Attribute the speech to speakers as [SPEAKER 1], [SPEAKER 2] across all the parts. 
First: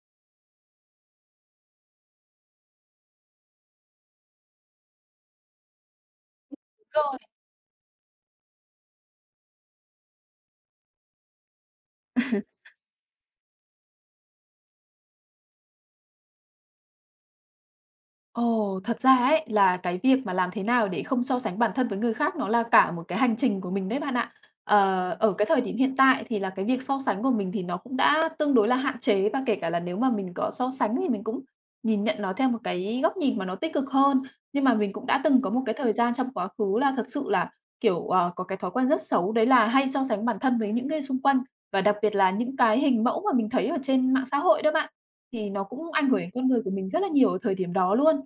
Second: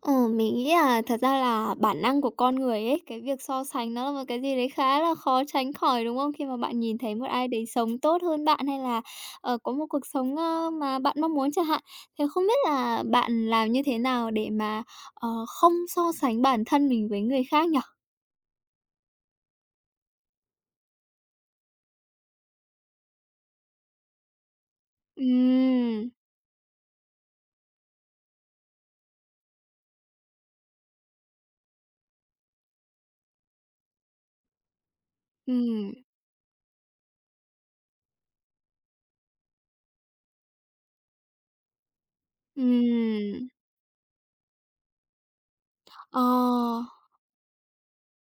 [SPEAKER 1] Ờ, mình nghĩ là thật ra là bản năng của con người ấy, cái việc so sánh nó là một cái gì đấy khá là khó tránh khỏi, đúng không? Khi mà bạn nhìn thấy
[SPEAKER 2] Rồi.
[SPEAKER 1] một ai đấy sống tốt hơn bạn hay là, có một cuộc sống, mà bạn mong muốn chẳng hạn. Thế không biết là bạn làm như thế nào để mà, không so sánh bản thân mình với người khác nhỉ?
[SPEAKER 2] Ồ, thật ra ấy là cái việc mà làm thế nào để không so sánh bản thân với người khác nó là cả một cái hành trình của mình đấy bạn ạ. Ờ, ở cái thời điểm hiện
[SPEAKER 1] Ừm,
[SPEAKER 2] tại thì là cái việc so sánh của mình thì nó cũng đã tương đối là hạn chế và kể cả là nếu mà mình có so sánh thì mình cũng nhìn nhận nó theo một cái góc nhìn mà nó tích cực hơn. Nhưng mà mình cũng đã từng có một cái
[SPEAKER 1] ừm,
[SPEAKER 2] thời gian trong quá khứ là thật sự là, kiểu, có cái thói quen rất xấu đấy là hay so sánh bản thân với những người xung quanh và đặc biệt là những cái hình mẫu mà
[SPEAKER 1] ừm,
[SPEAKER 2] mình thấy ở trên mạng xã hội đó bạn. Thì nó cũng ảnh
[SPEAKER 1] ờ.
[SPEAKER 2] hưởng đến con người của mình rất là nhiều ở thời điểm đó luôn.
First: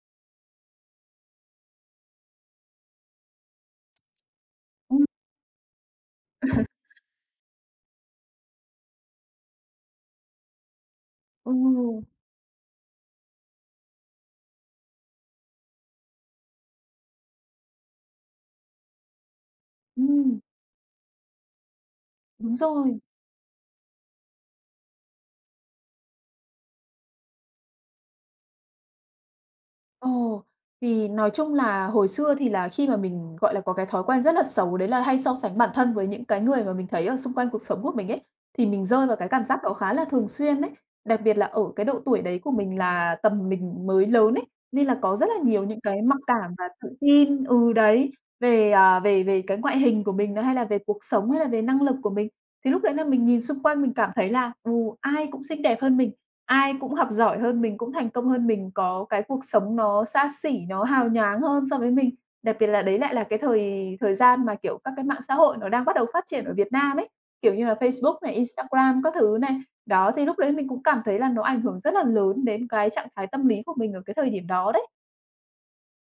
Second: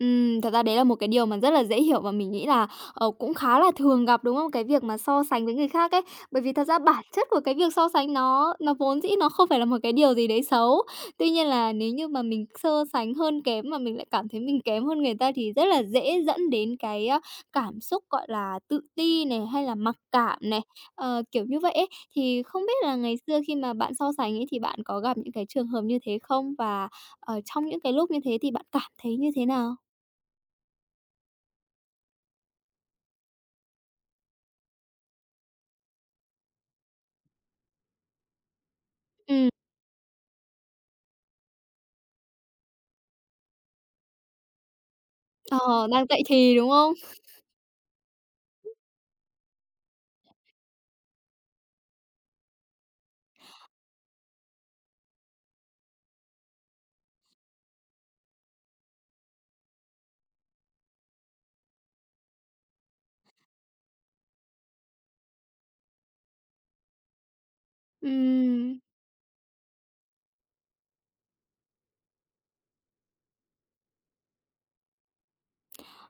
[SPEAKER 1] Thật ra đấy là một cái điều mà rất là dễ hiểu và mình nghĩ là, cũng khá là thường gặp, đúng không? Cái việc mà
[SPEAKER 2] Ừm,
[SPEAKER 1] so sánh với người khác ấy, bởi vì thật ra bản chất của cái việc so sánh nó vốn dĩ nó không phải là một cái điều gì đấy xấu. Tuy nhiên
[SPEAKER 2] ừ,
[SPEAKER 1] là nếu như mà mình so sánh hơn kém mà mình lại cảm thấy mình kém hơn người ta thì rất là dễ dẫn đến cái, cảm xúc, gọi là, tự ti này, hay là mặc cảm
[SPEAKER 2] ừm,
[SPEAKER 1] này, kiểu như vậy ấy. Thì
[SPEAKER 2] đúng
[SPEAKER 1] không biết là
[SPEAKER 2] rồi.
[SPEAKER 1] ngày xưa khi mà bạn so sánh ấy thì bạn có gặp những cái trường hợp như thế không? Và, ở trong những cái lúc như thế thì bạn cảm thấy như thế nào?
[SPEAKER 2] Ồ thì nói chung là hồi xưa thì là khi mà mình, gọi là, có cái thói quen rất là xấu đấy là hay so sánh bản thân với những cái người mà mình thấy ở xung quanh cuộc sống của mình ấy, thì mình rơi vào cái cảm
[SPEAKER 1] Ừm,
[SPEAKER 2] giác đó khá là thường xuyên đấy. Đặc biệt là ở cái độ tuổi đấy của mình là tầm mình mới lớn ấy, nên là có rất là nhiều những
[SPEAKER 1] ờ,
[SPEAKER 2] cái
[SPEAKER 1] đang
[SPEAKER 2] mặc
[SPEAKER 1] dậy
[SPEAKER 2] cảm
[SPEAKER 1] thì,
[SPEAKER 2] và
[SPEAKER 1] đúng
[SPEAKER 2] tự
[SPEAKER 1] không?
[SPEAKER 2] tin ừ, đấy, về, về cái ngoại hình của mình này, hay là về cuộc sống, hay là về năng lực của mình. Thì lúc đấy là mình nhìn xung quanh mình cảm thấy là, ừ, ai cũng xinh đẹp hơn mình. Ai cũng học giỏi hơn mình, cũng thành công hơn mình, có cái cuộc sống nó xa xỉ, nó hào nhoáng hơn so với mình. Đặc biệt là đấy lại là cái thời thời gian mà, kiểu, các cái mạng xã hội nó đang bắt đầu phát triển ở Việt Nam ấy, kiểu như là Facebook này,
[SPEAKER 1] Ừm,
[SPEAKER 2] Instagram các thứ này. Đó, thì lúc đấy mình cũng cảm thấy là nó ảnh hưởng rất là lớn đến cái trạng thái tâm lý của mình ở cái thời điểm đó đấy.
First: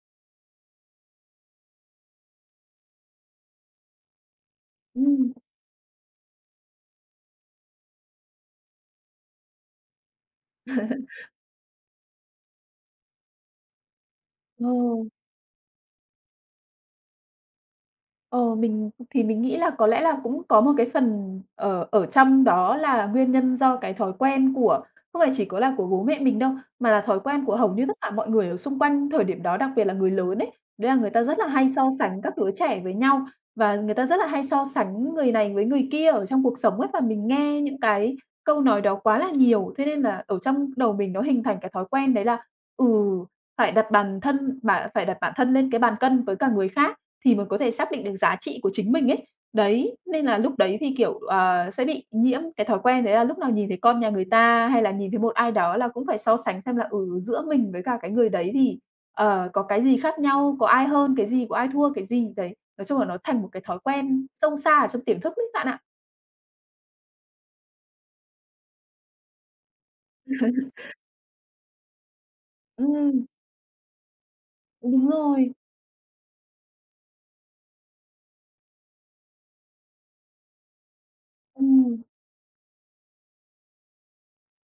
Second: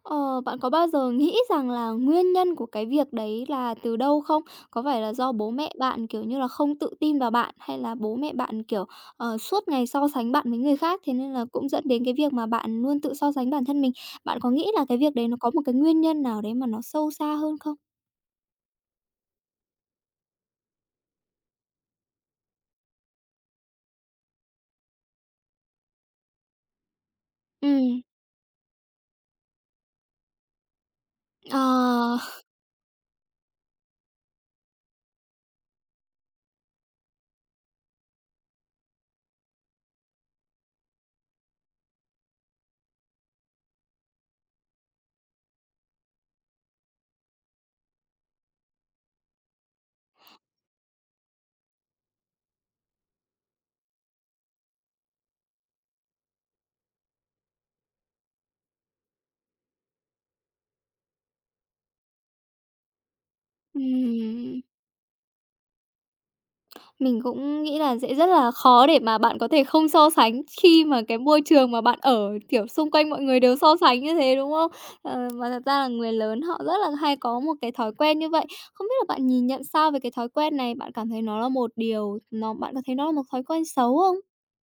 [SPEAKER 1] ờ, bạn có bao giờ nghĩ rằng là nguyên nhân của cái việc đấy là từ đâu không? Có phải là do
[SPEAKER 2] Ừm.
[SPEAKER 1] bố mẹ bạn, kiểu như là, không tự tin vào bạn, hay là bố mẹ bạn, kiểu, suốt ngày so sánh bạn với người khác, thế nên là cũng dẫn đến cái việc mà bạn luôn tự so sánh bản thân mình? Bạn có nghĩ
[SPEAKER 2] Ờ.
[SPEAKER 1] là cái việc đấy nó có một cái nguyên nhân nào đấy mà nó sâu xa hơn không?
[SPEAKER 2] Ờ, mình thì mình nghĩ là có lẽ là cũng có một cái phần ở ở trong đó là nguyên nhân do cái thói quen của không phải chỉ có là của bố mẹ mình đâu, mà là thói quen của hầu như tất
[SPEAKER 1] Ừm,
[SPEAKER 2] cả mọi người ở xung quanh thời điểm đó, đặc biệt là người lớn ấy. Đấy là người ta rất là hay so
[SPEAKER 1] ờ,
[SPEAKER 2] sánh các đứa trẻ với nhau và người ta rất là hay so sánh người này với người kia ở trong cuộc sống ấy, và mình nghe những cái câu nói đó quá là nhiều. Thế nên là ở trong đầu mình nó hình thành cái thói quen đấy là, ừ, phải đặt bản thân lên cái bàn cân với cả người khác. Thì mới có thể xác định được giá trị của chính mình ấy. Đấy, nên là lúc đấy thì, kiểu, ờ, sẽ bị nhiễm cái thói quen đấy là lúc nào nhìn thấy con nhà người ta hay là nhìn thấy một ai đó là cũng phải so sánh xem là, ừ, giữa mình với cả cái người đấy thì, ờ, có cái gì khác nhau, có ai hơn cái gì, có ai thua cái gì, đấy. Nói chung là nó thành một cái thói quen sâu
[SPEAKER 1] ừm.
[SPEAKER 2] xa ở trong tiềm thức đấy bạn ạ.
[SPEAKER 1] Mình cũng nghĩ là sẽ rất là khó để mà bạn có thể không so sánh khi mà cái môi trường mà bạn ở, kiểu, xung quanh mọi
[SPEAKER 2] Ừm,
[SPEAKER 1] người đều so sánh như thế, đúng không?
[SPEAKER 2] đúng
[SPEAKER 1] Ờ, mà
[SPEAKER 2] rồi,
[SPEAKER 1] thật ra là người lớn họ rất là hay có một cái thói quen như vậy. Không biết là bạn nhìn nhận sao về cái thói quen này? Bạn cảm thấy nó là một
[SPEAKER 2] ừm.
[SPEAKER 1] điều nó bạn có thấy nó là một thói quen xấu không?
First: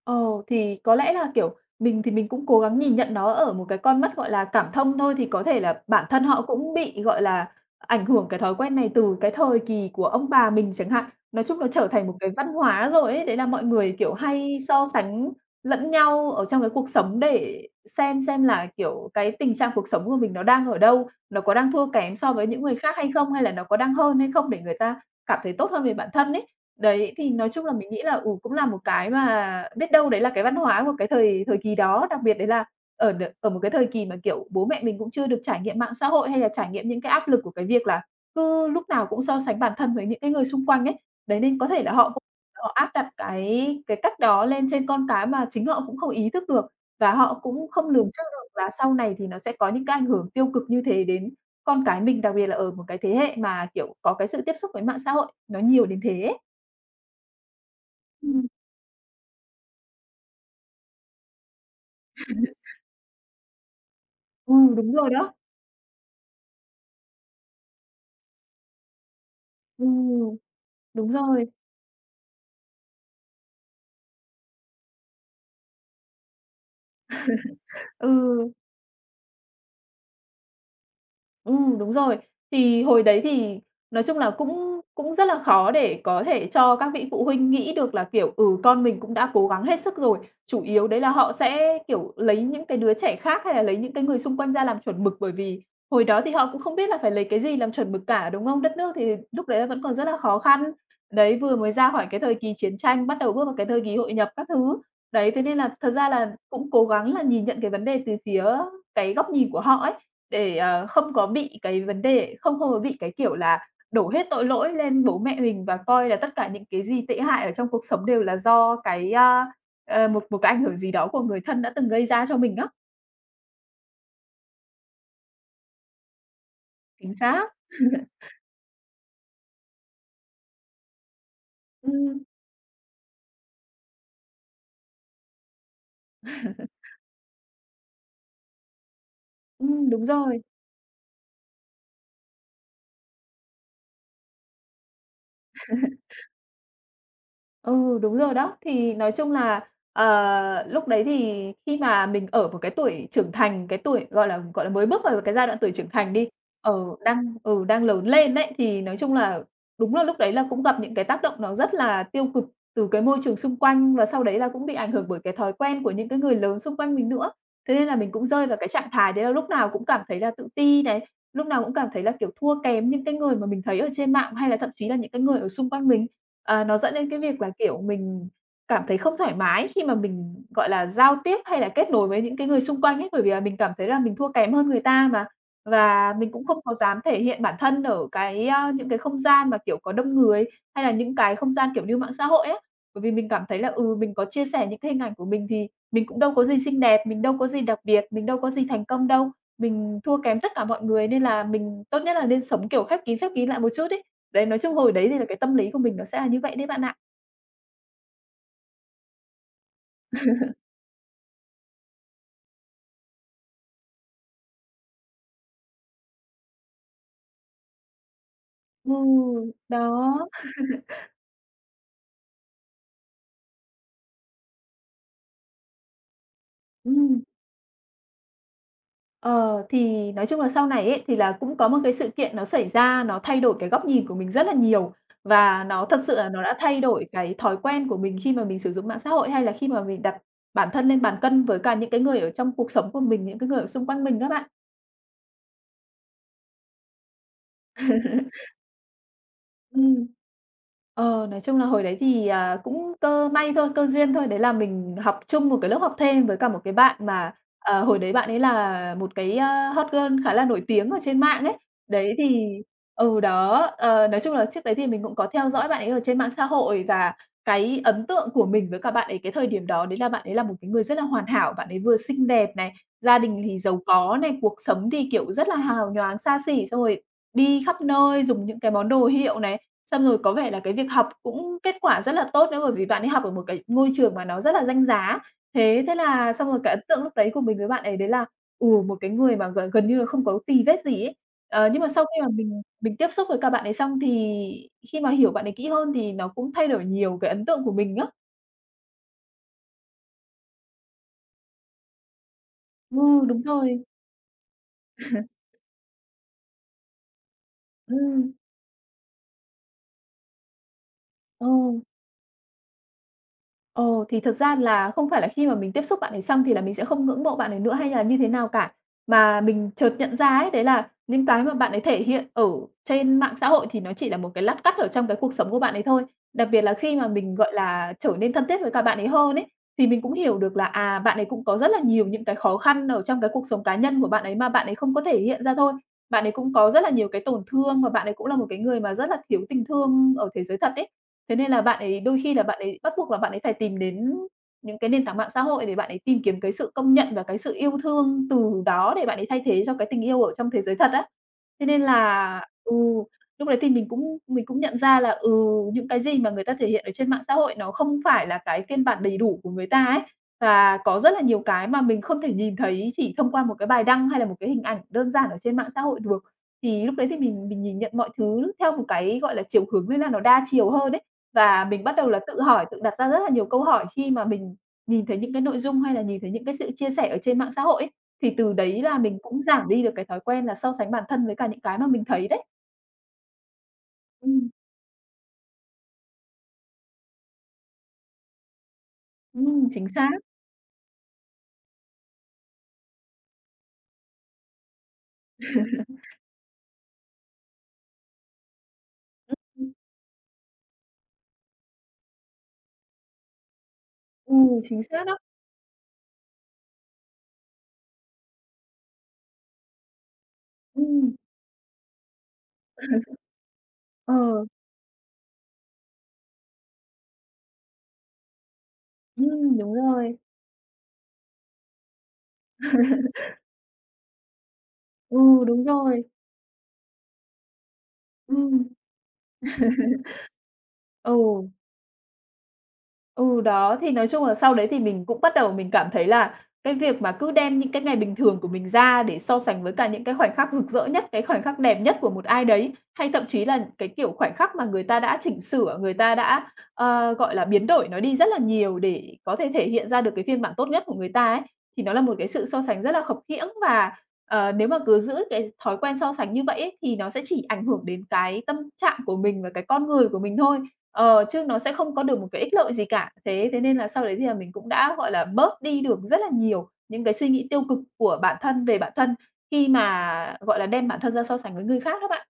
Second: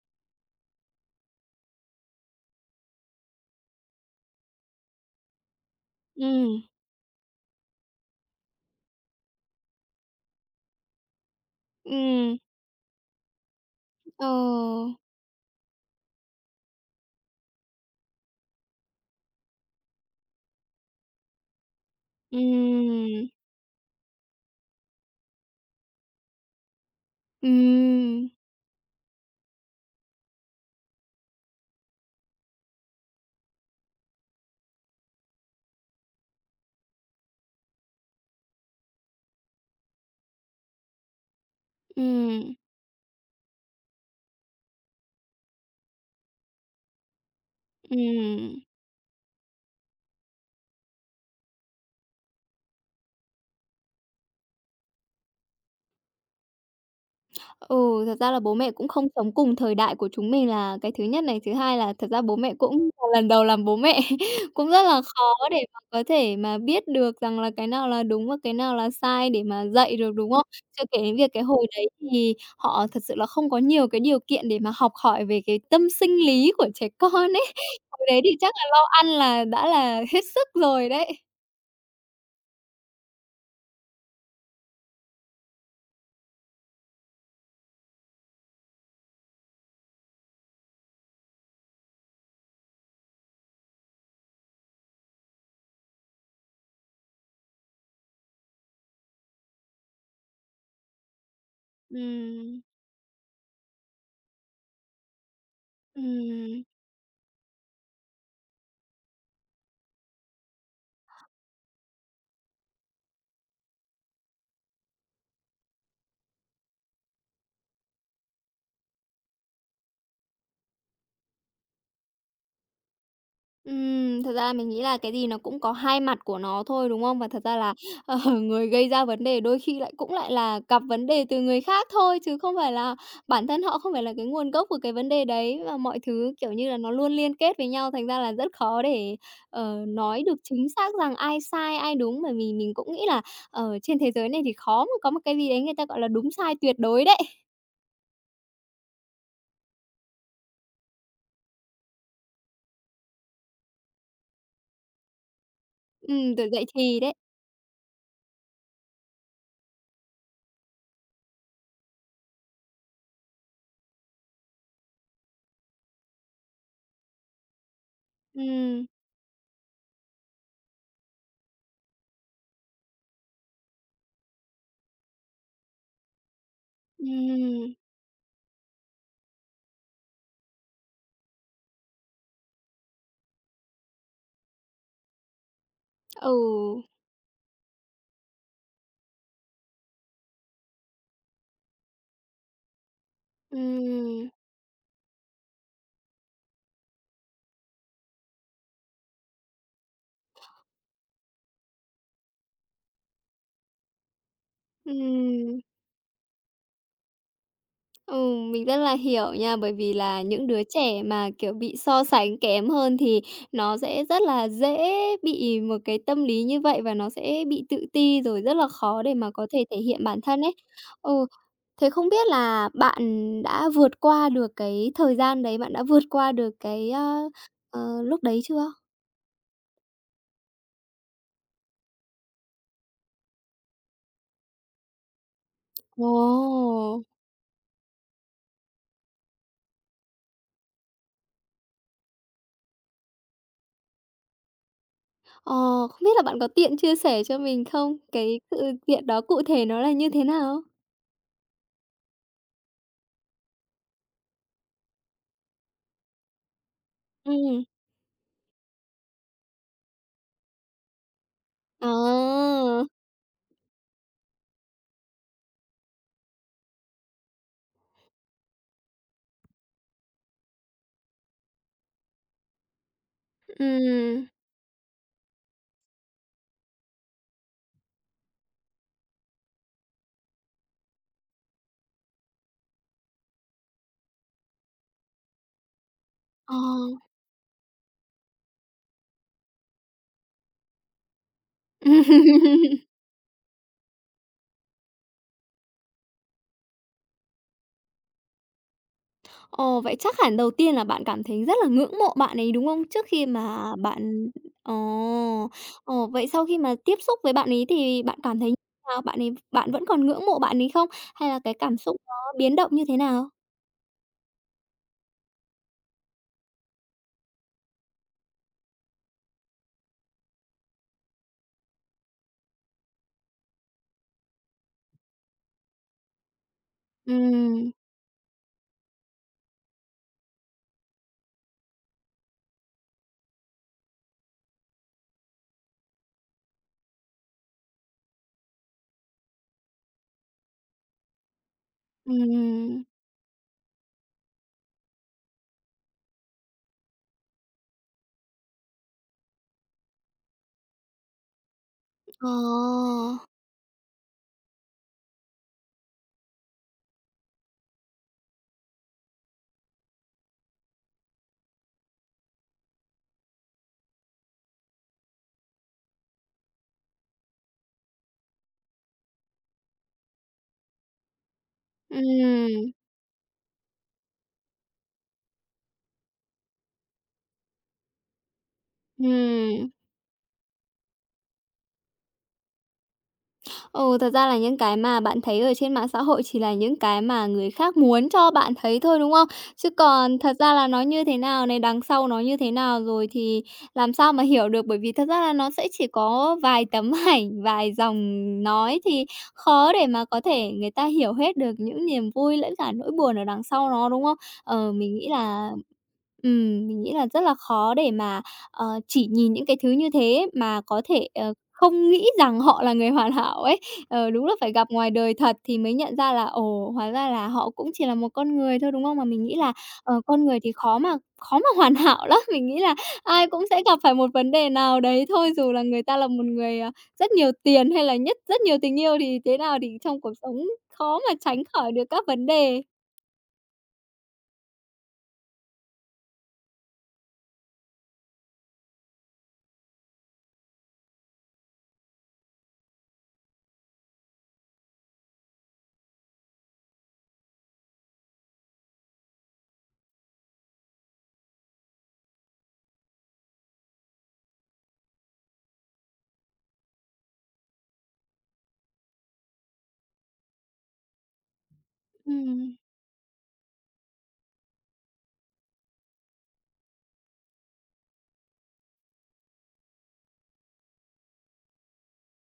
[SPEAKER 2] Ồ thì có lẽ là, kiểu, mình thì mình cũng cố gắng nhìn nhận nó ở một cái con mắt, gọi là, cảm thông thôi, thì có thể là bản thân họ
[SPEAKER 1] Ừm,
[SPEAKER 2] cũng bị, gọi là, ảnh hưởng cái thói quen này từ cái thời kỳ của ông bà mình chẳng hạn. Nói chung nó trở thành một cái
[SPEAKER 1] ừm,
[SPEAKER 2] văn hóa rồi ấy, đấy là mọi người, kiểu,
[SPEAKER 1] ờ,
[SPEAKER 2] hay so sánh lẫn nhau ở trong cái cuộc sống để xem là, kiểu, cái tình trạng cuộc sống của mình nó đang ở đâu, nó có đang thua kém so với những người khác
[SPEAKER 1] ừm,
[SPEAKER 2] hay không, hay là nó có đang hơn hay không để người ta cảm thấy tốt hơn về bản thân ấy. Đấy, thì nói chung là mình nghĩ là,
[SPEAKER 1] ừm,
[SPEAKER 2] ừ, cũng là một cái mà biết đâu đấy là cái văn hóa của cái thời thời kỳ đó, đặc biệt đấy là ở một cái thời kỳ mà, kiểu, bố mẹ mình cũng chưa được trải nghiệm mạng xã hội, hay là trải nghiệm những cái áp lực của cái việc là cứ lúc nào cũng so sánh bản thân với những cái người xung quanh ấy. Đấy, nên có thể là họ cũng
[SPEAKER 1] ừm,
[SPEAKER 2] họ áp đặt cái cách đó lên trên con cái mà chính họ cũng không ý thức được, và họ cũng không lường trước được
[SPEAKER 1] ừm.
[SPEAKER 2] là sau này thì nó sẽ có những cái ảnh hưởng tiêu cực như thế đến con cái mình, đặc biệt là ở một cái thế hệ mà, kiểu, có cái sự tiếp xúc với mạng xã hội nó nhiều đến thế ấy.
[SPEAKER 1] Ừ, thật ra là
[SPEAKER 2] Ừm,
[SPEAKER 1] bố mẹ cũng không sống cùng thời đại của chúng mình là cái thứ nhất này, thứ hai là thật ra bố mẹ cũng là lần đầu làm bố mẹ, cũng rất
[SPEAKER 2] đúng
[SPEAKER 1] là
[SPEAKER 2] rồi
[SPEAKER 1] khó
[SPEAKER 2] đó.
[SPEAKER 1] để mà có thể mà biết được rằng là cái nào là đúng và cái nào là sai để mà dạy được, đúng
[SPEAKER 2] Ừm,
[SPEAKER 1] không? Chưa kể
[SPEAKER 2] đúng
[SPEAKER 1] đến việc cái
[SPEAKER 2] rồi.
[SPEAKER 1] hồi đấy thì họ thật sự là không có nhiều cái điều kiện để mà học hỏi về cái tâm sinh lý của trẻ con ấy. Hồi
[SPEAKER 2] Ừ,
[SPEAKER 1] đấy thì chắc là lo ăn là đã là hết sức rồi đấy.
[SPEAKER 2] ừm, đúng rồi. Thì hồi đấy thì nói chung là cũng cũng rất là khó để có thể cho các vị phụ huynh nghĩ được là, kiểu, ừ, con mình cũng đã cố gắng hết sức rồi. Chủ yếu đấy là họ sẽ, kiểu, lấy những cái đứa trẻ khác hay là lấy những cái người xung quanh ra làm chuẩn mực, bởi vì hồi đó thì họ cũng không biết là phải lấy cái gì làm chuẩn mực cả, đúng không? Đất nước thì lúc đấy là vẫn còn rất là khó khăn. Đấy, vừa mới ra khỏi cái thời kỳ
[SPEAKER 1] Ừm.
[SPEAKER 2] chiến tranh, bắt đầu bước vào cái thời kỳ hội nhập các thứ. Đấy, thế nên là thật ra là
[SPEAKER 1] Ừm.
[SPEAKER 2] cũng cố gắng là nhìn nhận cái vấn đề từ phía cái góc nhìn của họ ấy. Để, ờ, không có bị cái vấn đề không không có bị cái kiểu là đổ hết tội lỗi lên bố mẹ mình và coi là tất cả những cái gì tệ hại ở trong cuộc sống đều là do cái, ờ, một một cái ảnh hưởng gì đó của người thân đã từng gây ra cho mình á.
[SPEAKER 1] Thật ra là mình nghĩ là cái gì nó cũng có hai mặt của nó thôi, đúng
[SPEAKER 2] Chính
[SPEAKER 1] không? Và thật
[SPEAKER 2] xác.
[SPEAKER 1] ra là, người gây ra vấn đề đôi khi lại cũng lại là gặp vấn đề từ người khác thôi,
[SPEAKER 2] Ừm,
[SPEAKER 1] chứ không phải là bản thân họ không phải là cái nguồn gốc của cái vấn đề đấy. Và mọi thứ, kiểu như là, nó luôn liên kết với nhau, thành ra là rất khó để,
[SPEAKER 2] đúng
[SPEAKER 1] nói được
[SPEAKER 2] rồi.
[SPEAKER 1] chính xác rằng ai sai, ai đúng. Bởi vì mình cũng nghĩ là, ở trên thế giới này thì khó mà có một cái gì đấy người ta gọi là đúng sai tuyệt đối đấy.
[SPEAKER 2] Ừ, đúng rồi đó. Thì nói chung là, ờ, lúc đấy thì khi mà mình ở một cái tuổi trưởng thành, cái tuổi, gọi là, mới bước vào cái giai đoạn tuổi trưởng thành đi,
[SPEAKER 1] Tuổi dậy thì đấy.
[SPEAKER 2] đang ừ, đang lớn lên đấy thì nói chung là đúng là lúc đấy là cũng gặp những cái tác động nó rất là tiêu cực từ cái môi trường xung quanh và sau đấy là cũng bị ảnh hưởng bởi cái thói quen của những cái người lớn xung quanh mình nữa. Thế nên là mình cũng rơi vào cái
[SPEAKER 1] Ừm,
[SPEAKER 2] trạng thái đấy là lúc nào cũng cảm thấy là tự ti này, lúc nào cũng cảm thấy là, kiểu, thua kém những cái người mà mình thấy ở trên mạng hay là thậm chí là những cái người ở xung quanh mình ờ, nó dẫn đến cái việc là,
[SPEAKER 1] ừm,
[SPEAKER 2] kiểu, mình cảm thấy không thoải mái khi mà mình, gọi là, giao tiếp hay là kết nối với những cái người xung quanh ấy, bởi vì là mình cảm thấy là mình thua kém hơn người ta mà. Và mình
[SPEAKER 1] ừ,
[SPEAKER 2] cũng không có dám thể hiện bản thân ở cái, những cái không gian mà, kiểu, có đông người, hay là những cái không gian, kiểu như, mạng xã hội á. Bởi vì mình cảm thấy là, ừ, mình có
[SPEAKER 1] ừm,
[SPEAKER 2] chia sẻ những cái hình ảnh của mình thì mình cũng đâu có gì xinh đẹp, mình đâu có gì đặc biệt, mình đâu có gì thành công đâu, mình thua kém tất cả mọi người nên là mình tốt nhất là nên sống, kiểu, khép kín lại một chút ấy. Đấy, nói chung hồi đấy thì là cái tâm
[SPEAKER 1] ừm.
[SPEAKER 2] lý của mình nó sẽ là như vậy đấy bạn ạ.
[SPEAKER 1] Ừ, mình rất là hiểu nha, bởi vì là những đứa trẻ mà, kiểu, bị so sánh kém hơn thì nó sẽ rất là dễ bị một cái tâm lý như vậy và nó sẽ bị tự ti, rồi rất là
[SPEAKER 2] Ừ,
[SPEAKER 1] khó để mà có thể thể hiện
[SPEAKER 2] đó,
[SPEAKER 1] bản thân ấy. Ừ, thế không biết là bạn đã vượt qua được cái thời gian đấy, bạn đã vượt qua được cái,
[SPEAKER 2] ừm,
[SPEAKER 1] lúc đấy chưa?
[SPEAKER 2] ờ, thì nói chung là sau này ấy, thì là cũng có một cái sự kiện nó xảy ra, nó thay đổi cái góc nhìn của mình rất là nhiều và nó thật
[SPEAKER 1] Ồ!
[SPEAKER 2] sự là nó đã thay đổi cái thói quen của mình khi mà mình sử dụng mạng xã hội, hay là khi mà mình đặt bản thân lên bàn cân với cả những cái người ở trong cuộc sống của mình, những cái người ở xung quanh mình các bạn.
[SPEAKER 1] Ờ, không biết là bạn có tiện chia sẻ cho mình không? Cái sự kiện đó cụ thể nó là
[SPEAKER 2] Ừm.
[SPEAKER 1] như thế nào?
[SPEAKER 2] Nói chung là hồi đấy thì, cũng cơ may thôi, cơ duyên thôi, đấy là mình học chung một cái lớp học thêm với cả một cái bạn mà,
[SPEAKER 1] Ừ,
[SPEAKER 2] hồi đấy bạn ấy là một cái, hot girl khá là nổi tiếng ở trên mạng ấy. Đấy thì
[SPEAKER 1] à!
[SPEAKER 2] nói chung là trước đấy thì mình cũng có theo dõi bạn ấy ở trên mạng xã hội và cái ấn tượng của mình với cả bạn ấy cái thời điểm đó đấy là bạn ấy là một cái người rất là hoàn hảo, bạn ấy vừa xinh đẹp này, gia đình thì giàu có
[SPEAKER 1] Ừm,
[SPEAKER 2] này, cuộc sống thì, kiểu, rất là hào nhoáng, xa xỉ, xong rồi đi khắp nơi, dùng những cái món đồ hiệu này, xong rồi có vẻ là cái việc học cũng kết quả rất là tốt nữa, bởi vì bạn ấy học ở một cái ngôi trường mà nó rất là danh giá. Thế thế là xong
[SPEAKER 1] ờ.
[SPEAKER 2] rồi cái ấn tượng lúc đấy của mình với bạn ấy đấy là, một cái người mà gần gần như là không có tì vết gì ấy. Nhưng mà sau khi mà mình mình tiếp xúc với cả bạn ấy xong thì khi mà hiểu bạn ấy kỹ hơn thì nó cũng thay đổi nhiều cái ấn tượng của mình á.
[SPEAKER 1] Ồ, vậy chắc hẳn đầu tiên là bạn cảm thấy rất là ngưỡng mộ bạn ấy, đúng không? Trước
[SPEAKER 2] Ừ,
[SPEAKER 1] khi
[SPEAKER 2] đúng
[SPEAKER 1] mà
[SPEAKER 2] rồi.
[SPEAKER 1] bạn ồ, ồ, vậy sau khi mà tiếp xúc với bạn ấy thì bạn
[SPEAKER 2] Ừm.
[SPEAKER 1] cảm thấy như nào? Bạn vẫn còn ngưỡng mộ bạn ấy không? Hay là
[SPEAKER 2] ờ.
[SPEAKER 1] cái cảm xúc nó biến động như thế nào?
[SPEAKER 2] Ồ, thì thật ra là không phải là khi mà mình tiếp xúc bạn ấy xong thì là mình sẽ không ngưỡng mộ bạn ấy nữa hay là như thế nào cả, mà mình chợt nhận ra ấy, đấy là những cái mà bạn ấy thể hiện ở trên mạng xã hội thì nó chỉ là một cái lát cắt ở trong cái cuộc sống của bạn ấy thôi. Đặc biệt là khi mà mình, gọi
[SPEAKER 1] Ừm,
[SPEAKER 2] là, trở nên thân thiết với cả bạn ấy hơn ấy, thì mình cũng hiểu được là, bạn ấy cũng có rất là nhiều những cái khó khăn ở trong cái cuộc sống cá nhân của bạn ấy mà bạn ấy không có thể hiện ra thôi. Bạn ấy cũng có rất là nhiều cái tổn thương và bạn ấy cũng là một cái người mà rất là thiếu tình thương ở thế giới thật ấy. Thế nên là bạn ấy đôi khi là bạn ấy
[SPEAKER 1] ừm,
[SPEAKER 2] bắt buộc là bạn ấy phải tìm đến những cái nền tảng mạng xã hội để bạn ấy tìm kiếm cái sự công nhận và cái sự yêu thương từ đó để bạn ấy thay thế cho cái tình yêu ở trong thế giới thật á. Thế nên
[SPEAKER 1] ờ,
[SPEAKER 2] là ừ, lúc đấy thì mình cũng nhận ra là, những cái gì mà người ta thể hiện ở trên mạng xã hội nó không phải là cái phiên bản đầy đủ của người ta ấy. Và có rất là nhiều cái mà mình không thể nhìn thấy chỉ thông qua một cái bài đăng hay là một cái hình ảnh đơn giản ở trên mạng xã hội được. Thì lúc đấy thì mình nhìn nhận mọi thứ theo một cái, gọi là, chiều hướng nên là nó đa chiều hơn ấy. Và mình bắt đầu là tự hỏi,
[SPEAKER 1] ừm,
[SPEAKER 2] tự đặt ra rất là nhiều câu hỏi khi mà mình nhìn thấy những cái nội dung hay là nhìn thấy những cái sự chia sẻ ở trên mạng xã hội ấy. Thì từ đấy là mình cũng
[SPEAKER 1] ừm.
[SPEAKER 2] giảm đi được cái thói quen là so sánh bản thân với cả những cái mà mình thấy đấy.
[SPEAKER 1] Ừ, thật ra là
[SPEAKER 2] Ừm,
[SPEAKER 1] những cái mà bạn thấy ở trên mạng xã hội chỉ là những cái mà người khác muốn cho bạn thấy thôi, đúng không? Chứ
[SPEAKER 2] chính xác.
[SPEAKER 1] còn thật ra là nó như thế nào này, đằng sau nó như thế nào rồi thì làm sao mà hiểu được, bởi vì thật ra là nó sẽ chỉ có vài tấm ảnh, vài dòng nói thì khó
[SPEAKER 2] Ừm,
[SPEAKER 1] để mà có thể người ta hiểu hết được những niềm vui lẫn cả nỗi buồn ở đằng sau nó, đúng không?
[SPEAKER 2] ừ,
[SPEAKER 1] Ờ,
[SPEAKER 2] chính
[SPEAKER 1] mình
[SPEAKER 2] xác
[SPEAKER 1] nghĩ
[SPEAKER 2] đó.
[SPEAKER 1] là ừm, mình nghĩ là rất là khó để mà, chỉ nhìn những cái thứ như thế mà có thể,
[SPEAKER 2] Ừm,
[SPEAKER 1] không nghĩ rằng họ là người hoàn hảo ấy. Ờ,
[SPEAKER 2] ờ,
[SPEAKER 1] đúng là phải gặp ngoài đời thật thì mới nhận ra là, ồ, hóa ra là họ cũng chỉ là một con người thôi, đúng không? Mà mình nghĩ là,
[SPEAKER 2] đúng rồi.
[SPEAKER 1] con người thì khó mà hoàn hảo lắm. Mình nghĩ là ai cũng sẽ gặp phải một vấn đề nào đấy thôi,
[SPEAKER 2] Ừ,
[SPEAKER 1] dù là
[SPEAKER 2] đúng
[SPEAKER 1] người ta
[SPEAKER 2] rồi.
[SPEAKER 1] là một người, rất nhiều tiền hay là nhất rất nhiều
[SPEAKER 2] Ừm,
[SPEAKER 1] tình yêu thì thế nào thì trong cuộc sống khó
[SPEAKER 2] ừ.
[SPEAKER 1] mà tránh khỏi được các vấn đề.
[SPEAKER 2] Ừ, đó, thì nói chung là sau đấy thì mình cũng bắt đầu mình cảm thấy là cái việc mà cứ đem những cái ngày bình thường của mình ra để so sánh với cả những cái khoảnh khắc rực rỡ nhất, cái khoảnh khắc đẹp nhất của một ai đấy, hay thậm chí là cái, kiểu, khoảnh khắc mà người ta đã chỉnh sửa, người ta đã, gọi là, biến đổi nó đi rất là nhiều để có thể thể hiện ra được cái phiên bản tốt nhất của người ta ấy, thì nó là một cái sự so sánh rất là khập khiễng. Và, nếu mà cứ giữ cái thói quen so sánh như vậy ấy, thì nó sẽ chỉ ảnh hưởng đến cái tâm trạng của mình và cái con người của mình thôi. Chứ nó sẽ không có được một cái ích
[SPEAKER 1] Ừm.
[SPEAKER 2] lợi gì cả. Thế thế nên là sau đấy thì là mình cũng đã, gọi là, bớt đi được rất là nhiều những cái suy nghĩ tiêu cực của bản thân về bản thân khi mà, gọi là, đem bản thân ra so sánh với người khác đó bạn.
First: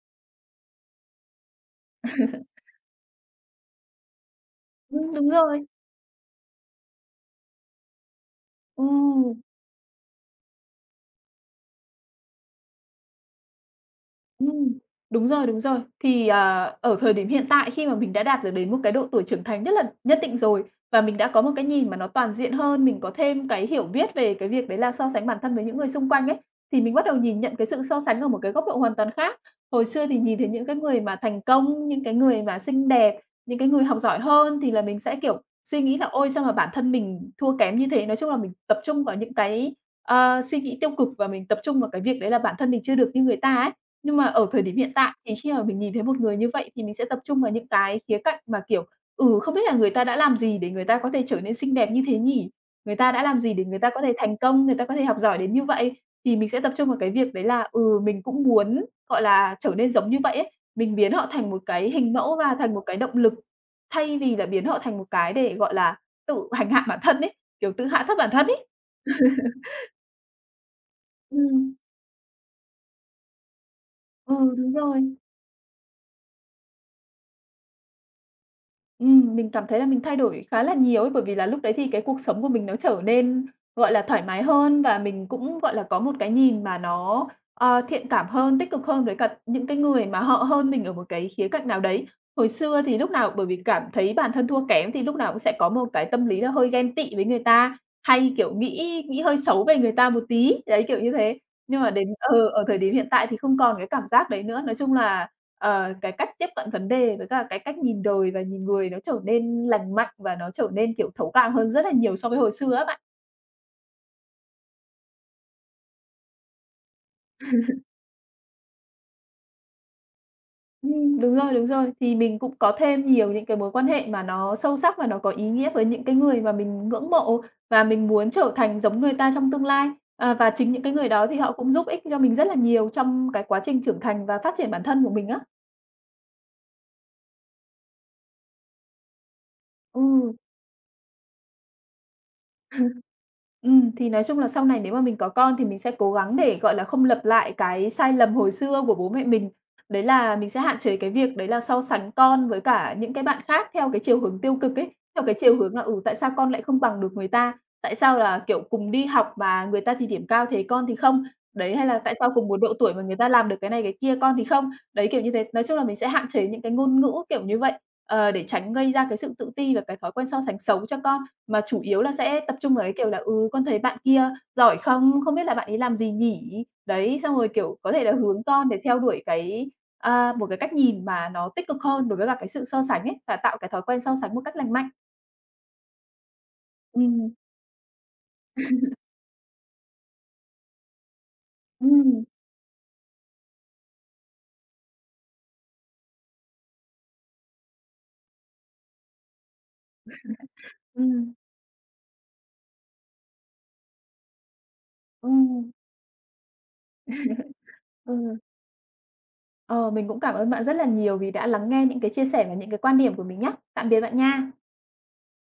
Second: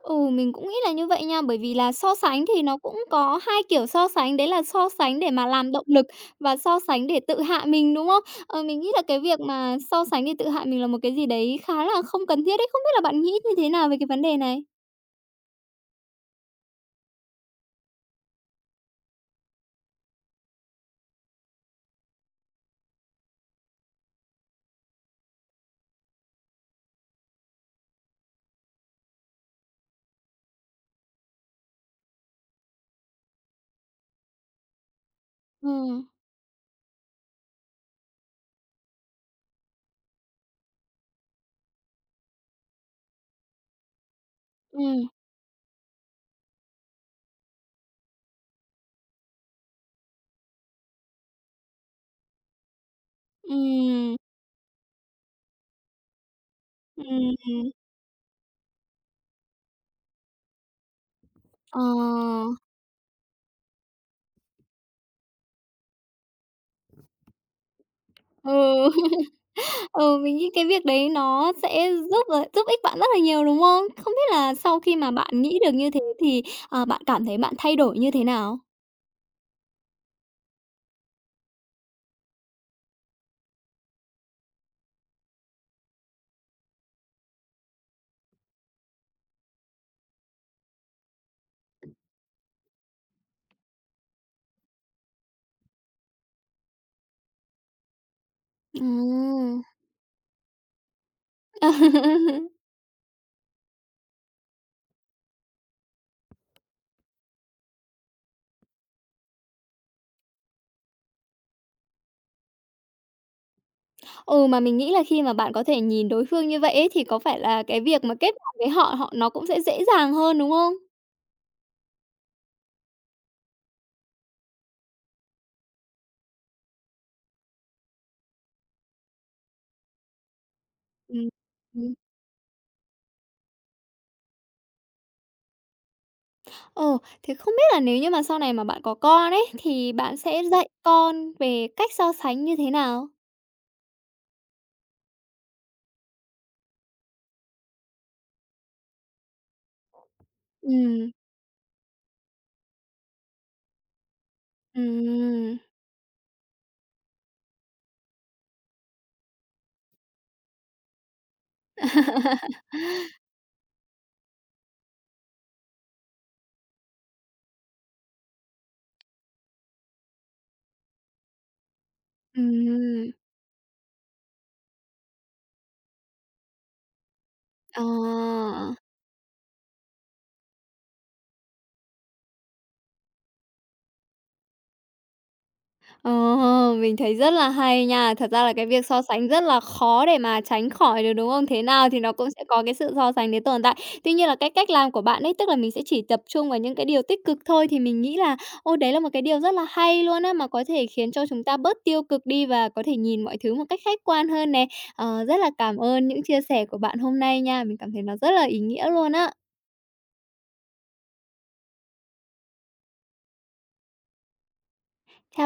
[SPEAKER 1] Ừ, mình cũng nghĩ là như vậy nha, bởi vì là so sánh thì nó cũng có hai kiểu so sánh, đấy là so sánh để
[SPEAKER 2] Đúng
[SPEAKER 1] mà
[SPEAKER 2] rồi.
[SPEAKER 1] làm động lực và so sánh để tự hạ mình, đúng không? Ờ, mình nghĩ là cái việc
[SPEAKER 2] Ừm.
[SPEAKER 1] mà so sánh để tự hạ mình là một cái gì đấy khá là không cần thiết đấy, không biết là bạn nghĩ như thế nào về cái vấn đề này?
[SPEAKER 2] Ừm, đúng rồi, đúng rồi. Thì, ở thời điểm hiện tại khi mà mình đã đạt được đến một cái độ tuổi trưởng thành rất là nhất định rồi và mình đã có một cái nhìn mà nó toàn diện hơn, mình có thêm cái hiểu biết về cái việc đấy là so sánh bản thân với những người xung quanh ấy, thì mình bắt đầu nhìn nhận cái sự so sánh ở một cái góc độ hoàn toàn khác. Hồi xưa thì nhìn thấy những cái người mà thành công, những cái người mà xinh đẹp, những cái người học giỏi hơn thì là mình sẽ, kiểu,
[SPEAKER 1] Ừ,
[SPEAKER 2] suy nghĩ là "Ôi, sao mà bản thân mình thua kém như thế?" Nói chung là mình tập trung vào những cái, suy nghĩ tiêu cực và mình tập trung vào cái việc đấy là bản thân mình chưa được như người ta ấy. Nhưng mà ở thời điểm hiện
[SPEAKER 1] ừ,
[SPEAKER 2] tại thì khi mà mình nhìn thấy một người như vậy thì mình sẽ tập trung vào những cái khía cạnh mà, kiểu, không biết là người ta đã làm gì để người ta có thể trở nên xinh đẹp như thế nhỉ? Người ta đã làm gì để người ta có thể
[SPEAKER 1] ừ,
[SPEAKER 2] thành công, người ta có thể học giỏi đến như vậy? Thì mình sẽ tập trung vào cái việc đấy
[SPEAKER 1] ừm,
[SPEAKER 2] là, mình cũng muốn, gọi là, trở nên giống như vậy ấy, mình biến họ thành một
[SPEAKER 1] ờ,
[SPEAKER 2] cái hình mẫu và thành một cái động lực, thay vì là biến họ thành một cái để, gọi là, tự hành hạ bản thân ấy, kiểu, tự hạ thấp bản thân ấy.
[SPEAKER 1] ừ, ừ, mình nghĩ cái việc đấy nó
[SPEAKER 2] Ừm,
[SPEAKER 1] sẽ giúp ích bạn rất là nhiều, đúng không? Không biết là
[SPEAKER 2] ừ, đúng
[SPEAKER 1] sau khi mà
[SPEAKER 2] rồi.
[SPEAKER 1] bạn nghĩ được như thế thì, bạn cảm thấy bạn thay đổi như thế nào?
[SPEAKER 2] Mình cảm thấy là mình thay đổi khá là nhiều ấy, bởi vì là lúc đấy thì cái cuộc sống của mình nó trở nên, gọi là, thoải mái hơn và mình cũng, gọi là, có một cái nhìn mà nó, thiện cảm hơn, tích cực hơn với cả những cái người mà họ hơn mình ở một cái khía cạnh nào đấy. Hồi xưa thì lúc nào bởi vì cảm thấy bản thân thua kém thì lúc nào cũng sẽ có một cái tâm lý là hơi ghen tị với người ta, hay, kiểu, nghĩ nghĩ hơi
[SPEAKER 1] Ừm.
[SPEAKER 2] xấu về người ta một tí, đấy, kiểu như thế. Nhưng mà đến ở thời điểm hiện tại thì không còn cái cảm giác đấy nữa. Nói chung là, cái cách tiếp cận vấn đề với cả cái cách nhìn đời và nhìn người nó trở nên lành mạnh và nó trở nên, kiểu, thấu cảm hơn rất là nhiều so với hồi xưa á bạn.
[SPEAKER 1] Ừ, mà mình nghĩ là khi mà bạn có thể nhìn đối phương như vậy ấy, thì có phải là cái việc mà kết bạn với họ họ nó cũng sẽ dễ dàng hơn, đúng không?
[SPEAKER 2] Đúng rồi, đúng rồi. Thì mình cũng có thêm nhiều những cái mối quan hệ mà nó sâu sắc và nó có ý nghĩa với những cái người mà mình ngưỡng mộ và mình muốn trở thành giống người ta trong tương lai. À, và chính những cái người đó
[SPEAKER 1] Ừm,
[SPEAKER 2] thì họ cũng giúp
[SPEAKER 1] ừm.
[SPEAKER 2] ích cho mình rất là nhiều trong cái quá trình trưởng thành và phát triển bản thân của mình á.
[SPEAKER 1] Ờ, thế không biết là nếu như mà sau này mà bạn có con ấy, thì bạn
[SPEAKER 2] Ừm.
[SPEAKER 1] sẽ dạy con về cách so sánh như thế nào?
[SPEAKER 2] Thì nói chung là sau này nếu mà mình có con thì mình sẽ cố gắng để, gọi là, không lặp lại cái sai lầm hồi xưa của bố mẹ mình. Đấy là mình sẽ hạn chế
[SPEAKER 1] Ừ,
[SPEAKER 2] cái việc đấy là so sánh con với cả những cái bạn khác theo cái chiều hướng tiêu cực
[SPEAKER 1] ừ,
[SPEAKER 2] ấy, theo cái chiều hướng là, tại sao con lại không bằng được người ta? Tại sao là, kiểu, cùng đi học mà người ta thì điểm cao thế con thì không? Đấy, hay là tại sao cùng một độ tuổi mà người ta làm được cái này cái kia con thì không? Đấy, kiểu như thế. Nói chung là mình sẽ hạn chế những cái ngôn ngữ kiểu như vậy, để tránh gây ra cái sự tự ti và cái thói quen so sánh xấu cho con. Mà chủ yếu là sẽ tập trung vào cái
[SPEAKER 1] ừm,
[SPEAKER 2] kiểu là "Ừ, con thấy bạn kia giỏi không? Không biết là bạn ấy làm gì nhỉ?" Đấy, xong rồi, kiểu,
[SPEAKER 1] à.
[SPEAKER 2] có thể là hướng con để theo đuổi cái, một cái cách nhìn mà nó tích cực hơn đối với cả cái sự so sánh ấy, và tạo cái thói quen so sánh một cách lành mạnh.
[SPEAKER 1] Ờ, mình thấy rất
[SPEAKER 2] Ừm,
[SPEAKER 1] là hay nha. Thật ra là cái việc so sánh rất là khó để mà tránh khỏi được, đúng không? Thế nào thì nó
[SPEAKER 2] ừm,
[SPEAKER 1] cũng sẽ có cái sự so sánh đấy tồn tại. Tuy nhiên là cái cách làm của bạn ấy, tức là mình sẽ chỉ tập trung vào những cái điều tích cực thôi thì mình nghĩ là, ôi, đấy là một cái điều rất là hay luôn á, mà có thể khiến cho
[SPEAKER 2] ừm,
[SPEAKER 1] chúng ta bớt tiêu cực đi và có thể nhìn mọi thứ một cách khách quan hơn nè. Ờ, rất là
[SPEAKER 2] ừm,
[SPEAKER 1] cảm ơn những chia sẻ của bạn hôm nay nha. Mình cảm thấy nó rất
[SPEAKER 2] ừ.
[SPEAKER 1] là ý nghĩa luôn á.
[SPEAKER 2] Ờ, mình cũng cảm ơn bạn rất là nhiều vì đã lắng nghe những cái chia sẻ và những cái quan điểm của mình nhé. Tạm biệt bạn nha.